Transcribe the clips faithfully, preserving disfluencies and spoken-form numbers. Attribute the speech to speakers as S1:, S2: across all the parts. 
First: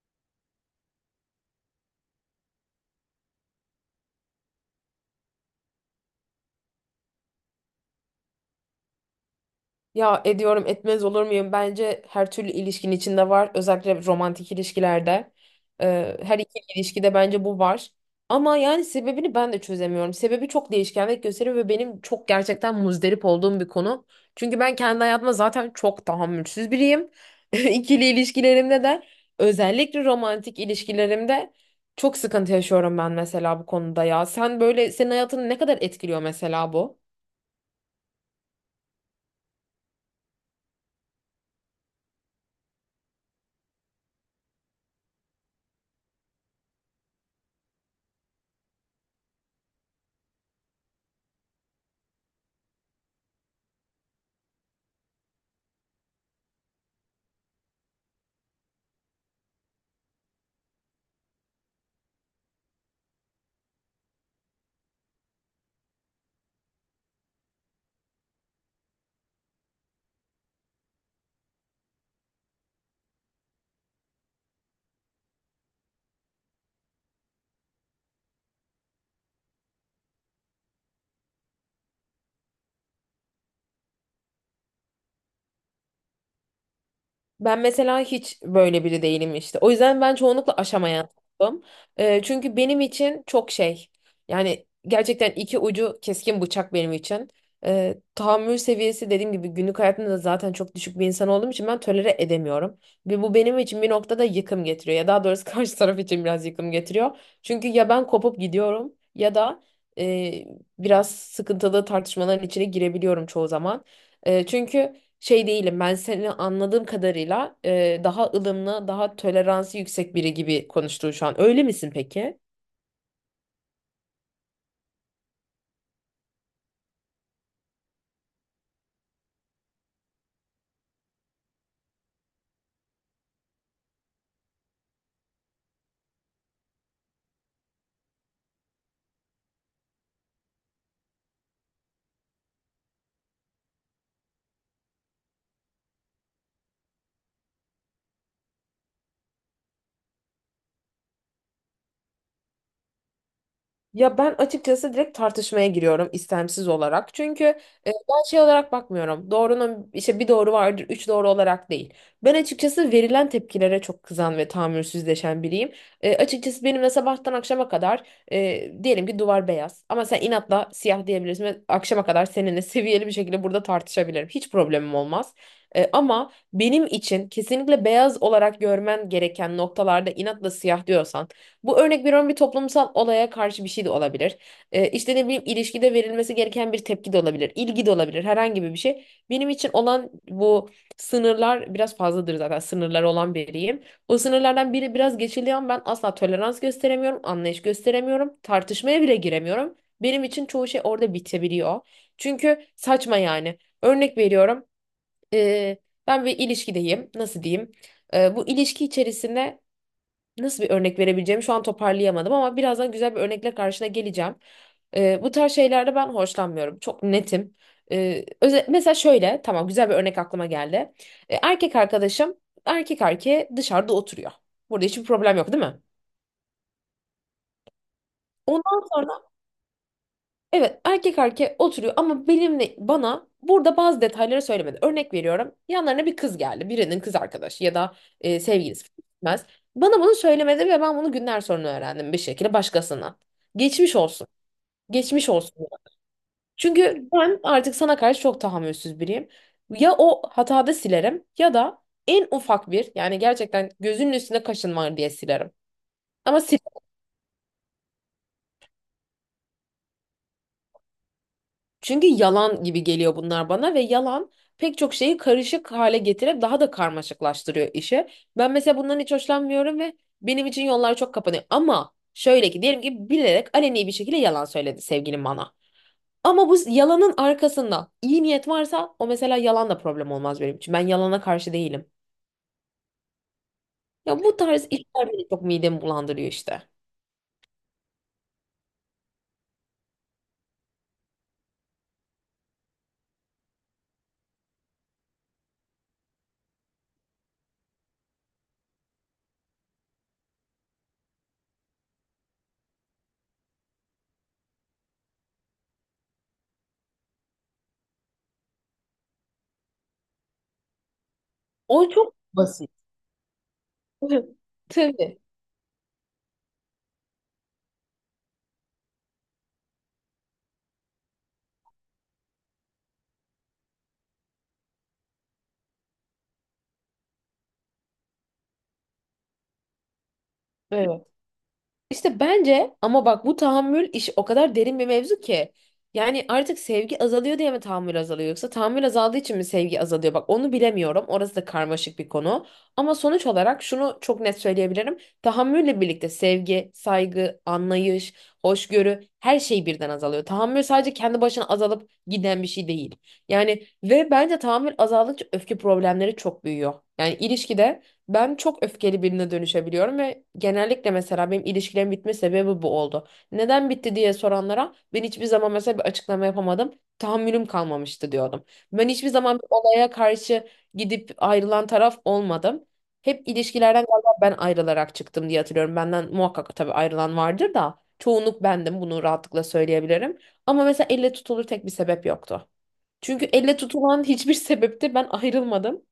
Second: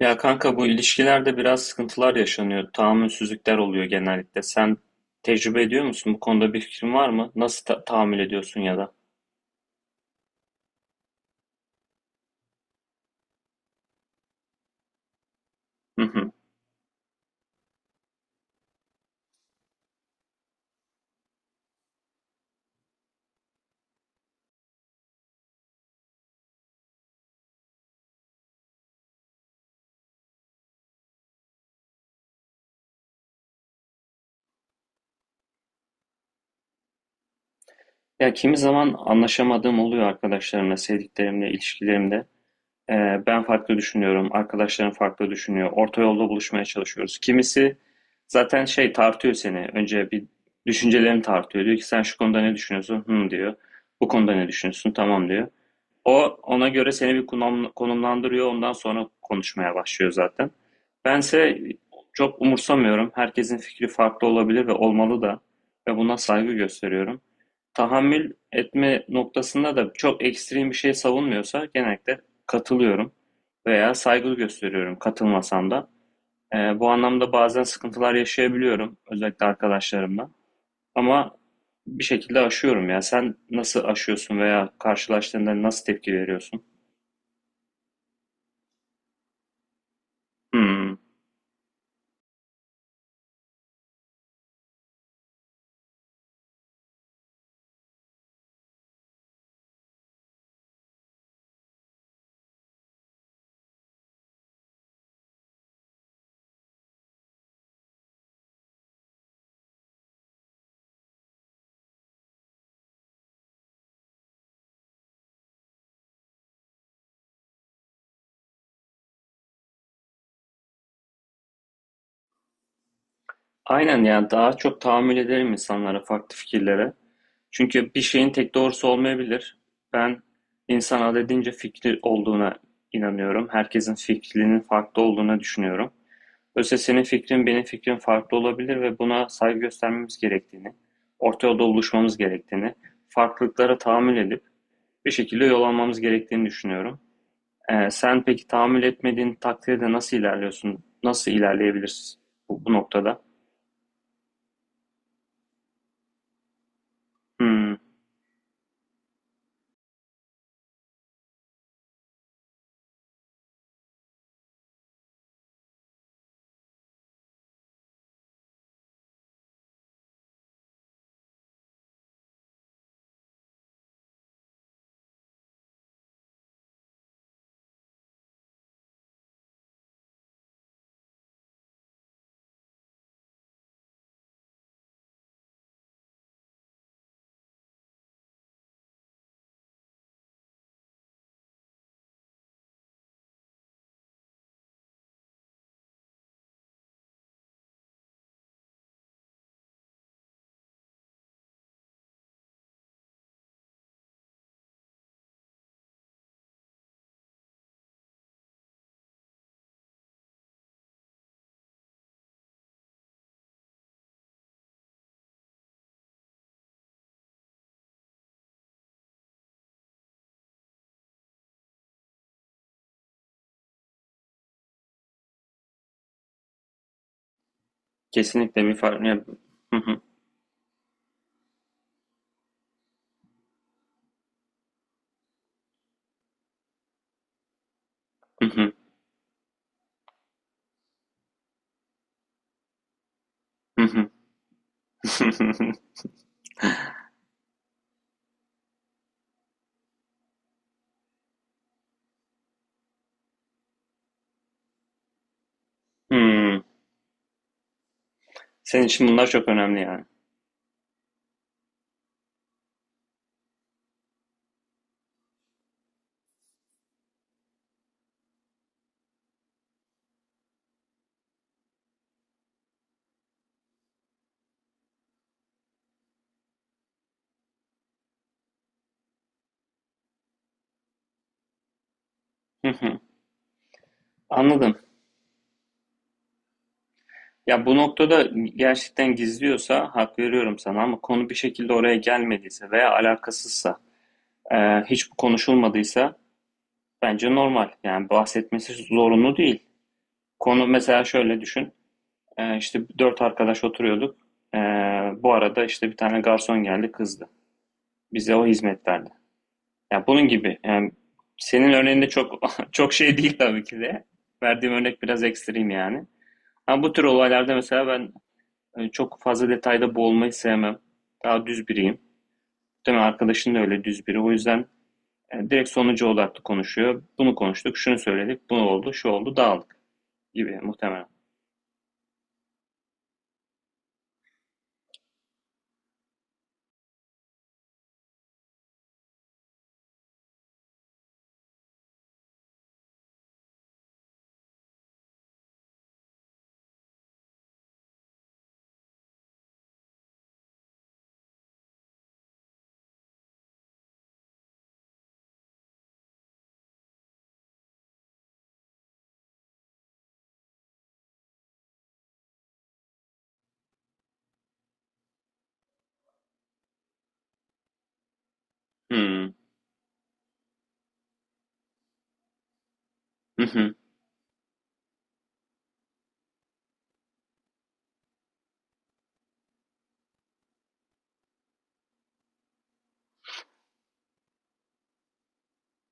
S1: Ya kanka bu ilişkilerde biraz sıkıntılar yaşanıyor. Tahammülsüzlükler oluyor genellikle. Sen tecrübe ediyor musun? Bu konuda bir fikrin var mı? Nasıl ta- tahammül ediyorsun ya da?
S2: Ya ediyorum etmez olur muyum? Bence her türlü ilişkinin içinde var. Özellikle romantik ilişkilerde.
S1: Hı
S2: Ee,
S1: hı.
S2: her iki ilişkide bence bu var. Ama yani sebebini ben de çözemiyorum. Sebebi çok değişkenlik gösteriyor ve benim çok gerçekten muzdarip olduğum bir konu. Çünkü ben kendi hayatıma zaten çok tahammülsüz biriyim. İkili ilişkilerimde de özellikle romantik ilişkilerimde çok sıkıntı yaşıyorum ben mesela bu konuda ya. Sen böyle senin hayatını ne kadar etkiliyor mesela bu?
S1: Ya kimi zaman anlaşamadığım oluyor arkadaşlarımla, sevdiklerimle, ilişkilerimde. Ee, Ben farklı düşünüyorum, arkadaşlarım farklı düşünüyor. Orta yolda buluşmaya çalışıyoruz. Kimisi zaten şey tartıyor seni. Önce bir düşüncelerini tartıyor. Diyor ki sen şu konuda ne düşünüyorsun? Hı diyor. Bu konuda ne düşünüyorsun? Tamam diyor. O ona göre seni bir konum- konumlandırıyor. Ondan sonra konuşmaya başlıyor zaten. Bense çok umursamıyorum. Herkesin fikri farklı olabilir ve olmalı da. Ve buna saygı gösteriyorum. Tahammül etme noktasında da çok ekstrem bir şey savunmuyorsa genellikle katılıyorum veya saygı gösteriyorum katılmasam da. Ee, bu anlamda bazen sıkıntılar yaşayabiliyorum özellikle arkadaşlarımla. Ama bir şekilde aşıyorum ya. Sen nasıl aşıyorsun veya karşılaştığında nasıl tepki veriyorsun?
S2: Ben mesela hiç böyle biri değilim işte. O yüzden ben çoğunlukla
S1: Hmm.
S2: aşamayan tarafım. Ee, çünkü benim için çok şey. Yani gerçekten iki ucu keskin bıçak benim için. Ee, tahammül seviyesi dediğim gibi günlük hayatımda da zaten çok düşük bir insan olduğum için ben tolere edemiyorum. Ve bu benim için bir noktada yıkım getiriyor. Ya daha doğrusu karşı taraf için biraz yıkım getiriyor. Çünkü ya ben kopup gidiyorum ya da e, biraz sıkıntılı tartışmaların içine girebiliyorum çoğu zaman. E, çünkü şey değilim. Ben seni anladığım kadarıyla e, daha ılımlı, daha toleransı yüksek biri gibi konuştun şu an. Öyle misin peki?
S1: Aynen, yani daha çok tahammül ederim insanlara, farklı fikirlere. Çünkü bir şeyin tek doğrusu olmayabilir. Ben insan adedince fikri olduğuna inanıyorum. Herkesin fikrinin farklı olduğuna düşünüyorum. Öyleyse senin fikrin benim fikrim farklı olabilir ve buna saygı göstermemiz gerektiğini, orta yolda buluşmamız gerektiğini, farklılıklara tahammül edip bir şekilde yol almamız gerektiğini düşünüyorum. Ee, sen peki tahammül etmediğin takdirde nasıl ilerliyorsun? Nasıl ilerleyebilirsin bu, bu noktada?
S2: Ya ben açıkçası direkt tartışmaya giriyorum istemsiz olarak. Çünkü e,
S1: Hmm.
S2: ben şey olarak bakmıyorum. Doğrunun işte bir doğru vardır, üç doğru olarak değil. Ben açıkçası verilen tepkilere çok kızan ve tahammülsüzleşen biriyim. E, açıkçası benimle sabahtan akşama kadar e, diyelim ki duvar beyaz ama sen inatla siyah diyebilirsin ve akşama kadar seninle seviyeli bir şekilde burada tartışabilirim. Hiç problemim olmaz. E, ama benim için kesinlikle beyaz olarak görmen gereken noktalarda inatla siyah diyorsan bu örnek veriyorum bir toplumsal olaya karşı bir şey de olabilir. Ee, işte ne bileyim ilişkide verilmesi gereken bir tepki de olabilir. İlgi de olabilir. Herhangi bir şey. Benim için olan bu sınırlar biraz fazladır zaten. Sınırlar olan biriyim. O sınırlardan biri biraz geçiliyor ama ben asla tolerans gösteremiyorum. Anlayış gösteremiyorum. Tartışmaya bile giremiyorum. Benim için çoğu şey orada bitebiliyor. Çünkü saçma yani. Örnek veriyorum. ee, Ben bir ilişkideyim. Nasıl diyeyim? Ee, bu ilişki içerisinde nasıl bir örnek verebileceğimi şu an toparlayamadım ama birazdan güzel bir örnekle karşına geleceğim. Ee, bu tarz şeylerde ben hoşlanmıyorum. Çok netim. Ee, öze- mesela şöyle, tamam güzel bir örnek aklıma geldi. Ee, erkek arkadaşım erkek erkeğe dışarıda oturuyor. Burada hiçbir problem yok, değil mi?
S1: Kesinlikle bir
S2: Ondan
S1: fark ya. Hı hı.
S2: evet, erkek erkeğe oturuyor ama benimle bana burada bazı detayları söylemedi. Örnek veriyorum yanlarına bir kız geldi. Birinin kız arkadaşı ya da e,
S1: Hı hı.
S2: sevgilisi gitmez. Bana bunu söylemedi ve ben bunu günler sonra öğrendim bir şekilde başkasına.
S1: Hı
S2: Geçmiş
S1: hı.
S2: olsun. Geçmiş olsun. Çünkü ben artık sana karşı çok tahammülsüz biriyim. Ya o hatada silerim ya da en ufak bir yani gerçekten gözünün üstüne kaşın var diye silerim. Ama
S1: Hımm.
S2: silerim.
S1: Senin için bunlar çok önemli yani.
S2: Çünkü yalan gibi geliyor bunlar bana ve yalan pek çok şeyi karışık hale getirip daha da karmaşıklaştırıyor işi. Ben mesela bundan hiç hoşlanmıyorum ve benim için yollar çok kapanıyor. Ama şöyle ki diyelim ki bilerek aleni bir şekilde yalan söyledi sevgilim bana. Ama bu yalanın arkasında iyi niyet varsa o mesela yalan da problem olmaz benim için. Ben yalana karşı değilim.
S1: Hı hı.
S2: Ya bu tarz
S1: Anladım.
S2: işler beni çok midemi bulandırıyor işte.
S1: Ya, bu noktada gerçekten gizliyorsa hak veriyorum sana, ama konu bir şekilde oraya gelmediyse veya alakasızsa, eee, hiç konuşulmadıysa bence normal. Yani bahsetmesi zorunlu değil. Konu mesela şöyle düşün, eee, işte dört arkadaş oturuyorduk. Eee, bu arada, işte, bir tane garson geldi, kızdı. Bize o hizmet verdi. Ya bunun gibi. Yani senin
S2: O
S1: örneğinde
S2: çok
S1: çok
S2: basit.
S1: çok şey değil tabii ki de. Verdiğim örnek
S2: Tabii.
S1: biraz ekstrem yani. Ama bu tür olaylarda mesela ben e, çok fazla detayda boğulmayı sevmem. Daha düz biriyim. Değil mi? Arkadaşın da öyle düz biri. O yüzden e, direkt sonuca odaklı konuşuyor. Bunu konuştuk, şunu söyledik, bu oldu, şu oldu, dağıldık gibi muhtemelen.
S2: Evet. İşte bence ama bak bu tahammül iş o kadar derin bir mevzu ki. Yani artık sevgi azalıyor diye mi tahammül azalıyor yoksa tahammül azaldığı için mi sevgi azalıyor? Bak onu bilemiyorum. Orası da karmaşık bir konu. Ama sonuç olarak şunu çok net söyleyebilirim. Tahammülle birlikte sevgi, saygı, anlayış, hoşgörü her şey birden azalıyor. Tahammül sadece kendi başına azalıp giden bir şey değil. Yani ve bence tahammül azaldıkça öfke problemleri çok büyüyor. Yani ilişkide ben çok öfkeli birine dönüşebiliyorum ve genellikle mesela benim ilişkilerim bitme sebebi bu oldu. Neden bitti diye soranlara ben hiçbir zaman mesela bir açıklama yapamadım. Tahammülüm kalmamıştı diyordum. Ben hiçbir
S1: Hmm.
S2: zaman bir olaya karşı gidip ayrılan taraf olmadım. Hep
S1: Hı hı.
S2: ilişkilerden galiba ben ayrılarak çıktım diye hatırlıyorum. Benden muhakkak tabii ayrılan vardır da çoğunluk bendim bunu rahatlıkla söyleyebilirim. Ama mesela elle tutulur tek bir sebep yoktu. Çünkü elle tutulan hiçbir sebepte ben ayrılmadım.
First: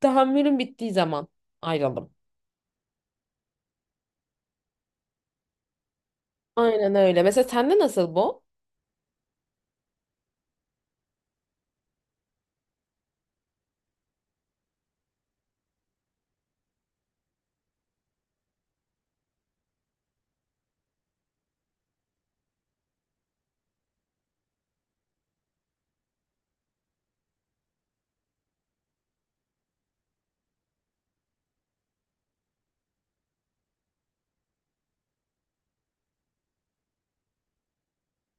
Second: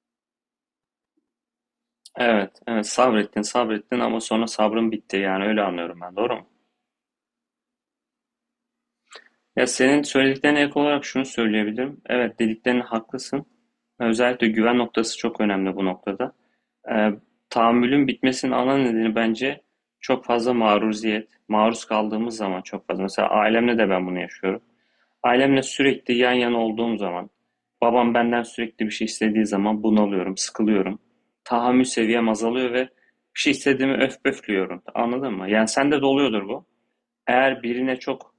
S2: Tahammülüm bittiği zaman ayrıldım.
S1: Evet, evet, sabrettin, sabrettin ama sonra sabrın bitti, yani öyle anlıyorum ben. Doğru mu?
S2: Aynen öyle. Mesela sende nasıl bu?
S1: Ya senin söylediklerine ek olarak şunu söyleyebilirim. Evet, dediklerine haklısın. Özellikle güven noktası çok önemli bu noktada. Ee, Tahammülün bitmesinin ana nedeni bence çok fazla maruziyet. Maruz kaldığımız zaman çok fazla. Mesela ailemle de ben bunu yaşıyorum. Ailemle sürekli yan yana olduğum zaman, babam benden sürekli bir şey istediği zaman bunalıyorum, sıkılıyorum. Tahammül seviyem azalıyor ve bir şey istediğimi öf pöflüyorum. Anladın mı? Yani sende de oluyordur bu. Eğer birine çok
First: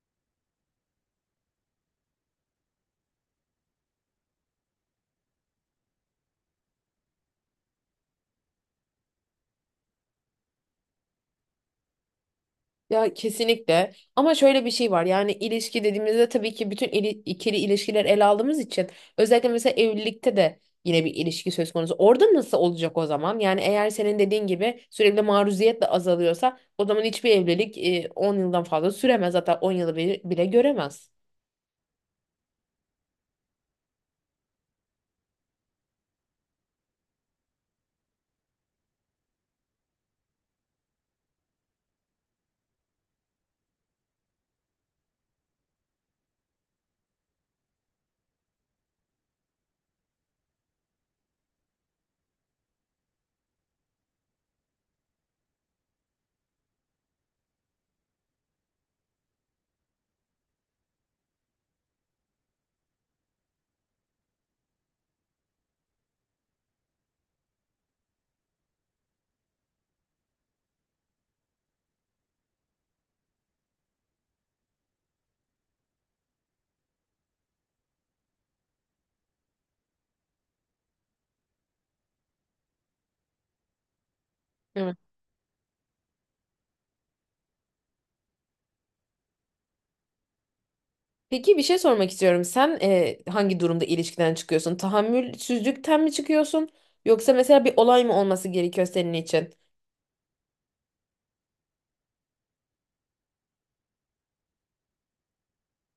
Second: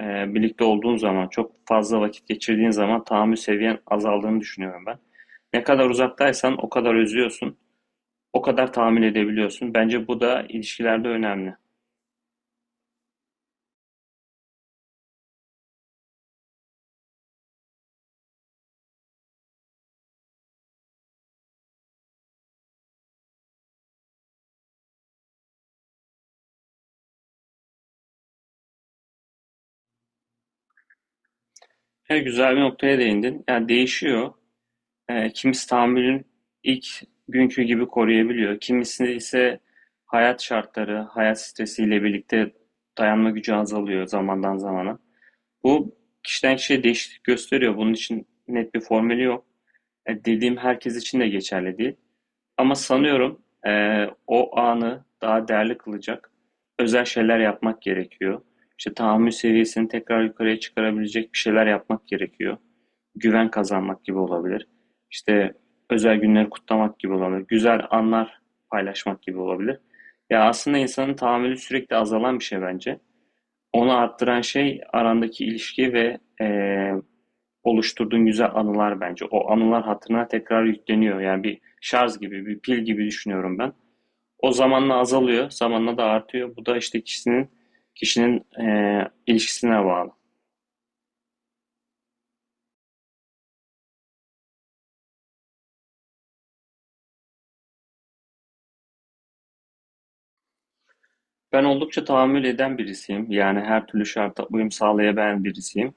S1: Eee, birlikte olduğun zaman, çok fazla vakit geçirdiğin zaman tahammül seviyen azaldığını düşünüyorum ben. Ne kadar uzaktaysan o kadar özlüyorsun, o kadar tahammül edebiliyorsun. Bence bu da ilişkilerde önemli.
S2: Ya kesinlikle. Ama şöyle bir şey var. Yani ilişki dediğimizde tabii ki bütün ili- ikili ilişkiler ele aldığımız için özellikle mesela evlilikte de yine bir ilişki söz konusu. Orada nasıl olacak o zaman? Yani eğer senin dediğin gibi sürekli maruziyet de azalıyorsa o zaman hiçbir evlilik e, on yıldan fazla süremez. Hatta on yılı bile, bile göremez.
S1: E, güzel bir noktaya değindin. Yani değişiyor. E, kimisi tahammülün ilk günkü gibi koruyabiliyor. Kimisi ise hayat şartları, hayat stresiyle birlikte dayanma gücü azalıyor zamandan zamana. Bu kişiden kişiye değişiklik gösteriyor. Bunun için net bir formülü yok. E, dediğim herkes için de geçerli değil. Ama sanıyorum e, o anı daha değerli kılacak özel şeyler yapmak gerekiyor. İşte tahammül seviyesini tekrar yukarıya çıkarabilecek bir şeyler yapmak gerekiyor. Güven kazanmak gibi olabilir. İşte özel günleri kutlamak gibi olabilir. Güzel anlar paylaşmak gibi olabilir. Ya aslında insanın tahammülü sürekli azalan bir şey bence. Onu arttıran şey arandaki ilişki ve e, oluşturduğun güzel anılar bence. O anılar hatırına tekrar yükleniyor. Yani bir şarj gibi, bir pil gibi düşünüyorum ben. O zamanla azalıyor, zamanla da artıyor. Bu da işte kişinin kişinin eee, ilişkisine bağlı.
S2: Peki bir şey sormak istiyorum. Sen e, hangi durumda ilişkiden çıkıyorsun? Tahammülsüzlükten mi çıkıyorsun? Yoksa mesela bir olay mı olması gerekiyor senin için?
S1: Ben oldukça tahammül eden birisiyim. Yani her türlü şarta uyum sağlayabilen birisiyim.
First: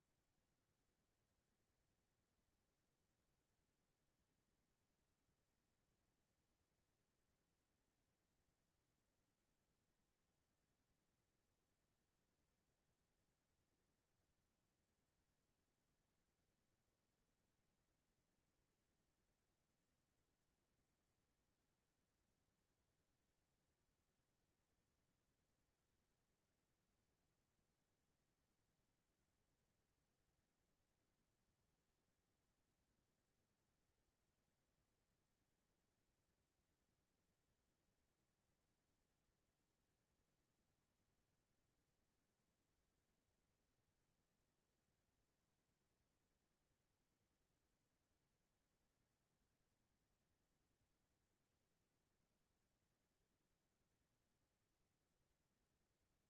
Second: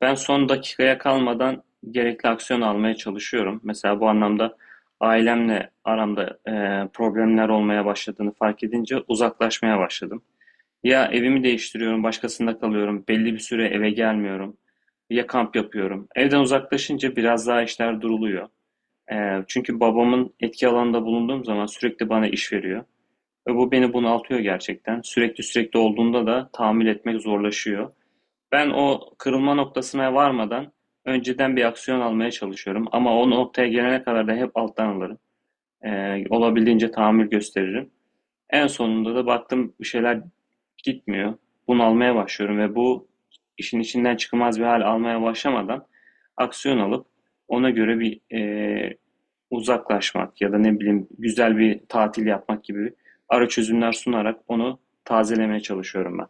S1: Ben son dakikaya kalmadan gerekli aksiyon almaya çalışıyorum. Mesela bu anlamda ailemle aramda eee, problemler olmaya başladığını fark edince uzaklaşmaya başladım. Ya evimi değiştiriyorum, başkasında kalıyorum, belli bir süre eve gelmiyorum. Ya kamp yapıyorum. Evden uzaklaşınca biraz daha işler duruluyor. Ee, çünkü babamın etki alanında bulunduğum zaman sürekli bana iş veriyor. Ve bu beni bunaltıyor gerçekten. Sürekli sürekli olduğunda da tahammül etmek zorlaşıyor. Ben o kırılma noktasına varmadan önceden bir aksiyon almaya çalışıyorum. Ama o noktaya gelene kadar da hep alttan alırım. Ee, olabildiğince tahammül gösteririm. En sonunda da baktım bir şeyler gitmiyor. Bunalmaya başlıyorum ve bu işin içinden çıkılmaz bir hal almaya başlamadan aksiyon alıp ona göre bir e, uzaklaşmak ya da ne bileyim güzel bir tatil yapmak gibi ara çözümler sunarak onu tazelemeye çalışıyorum ben.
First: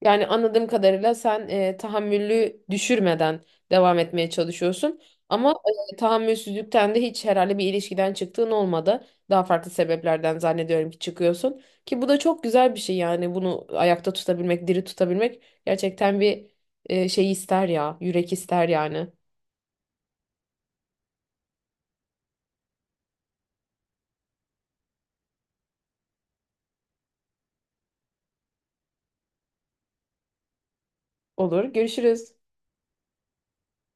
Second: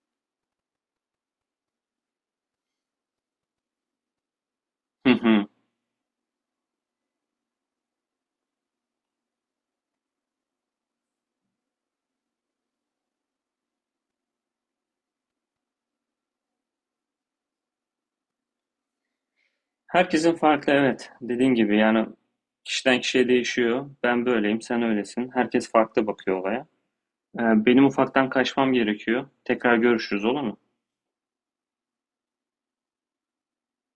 S2: Yani anladığım kadarıyla sen e, tahammülü düşürmeden devam etmeye çalışıyorsun.
S1: Hı hı.
S2: Ama e, tahammülsüzlükten de hiç herhalde bir ilişkiden çıktığın olmadı. Daha farklı sebeplerden zannediyorum ki çıkıyorsun. Ki bu da çok güzel bir şey yani bunu ayakta tutabilmek, diri tutabilmek gerçekten bir e, şey ister ya, yürek ister yani.
S1: Herkesin farklı, evet. Dediğin gibi yani kişiden kişiye değişiyor. Ben böyleyim, sen öylesin. Herkes farklı bakıyor olaya. Ee, benim ufaktan kaçmam gerekiyor. Tekrar görüşürüz, olur mu?
S2: Olur, görüşürüz.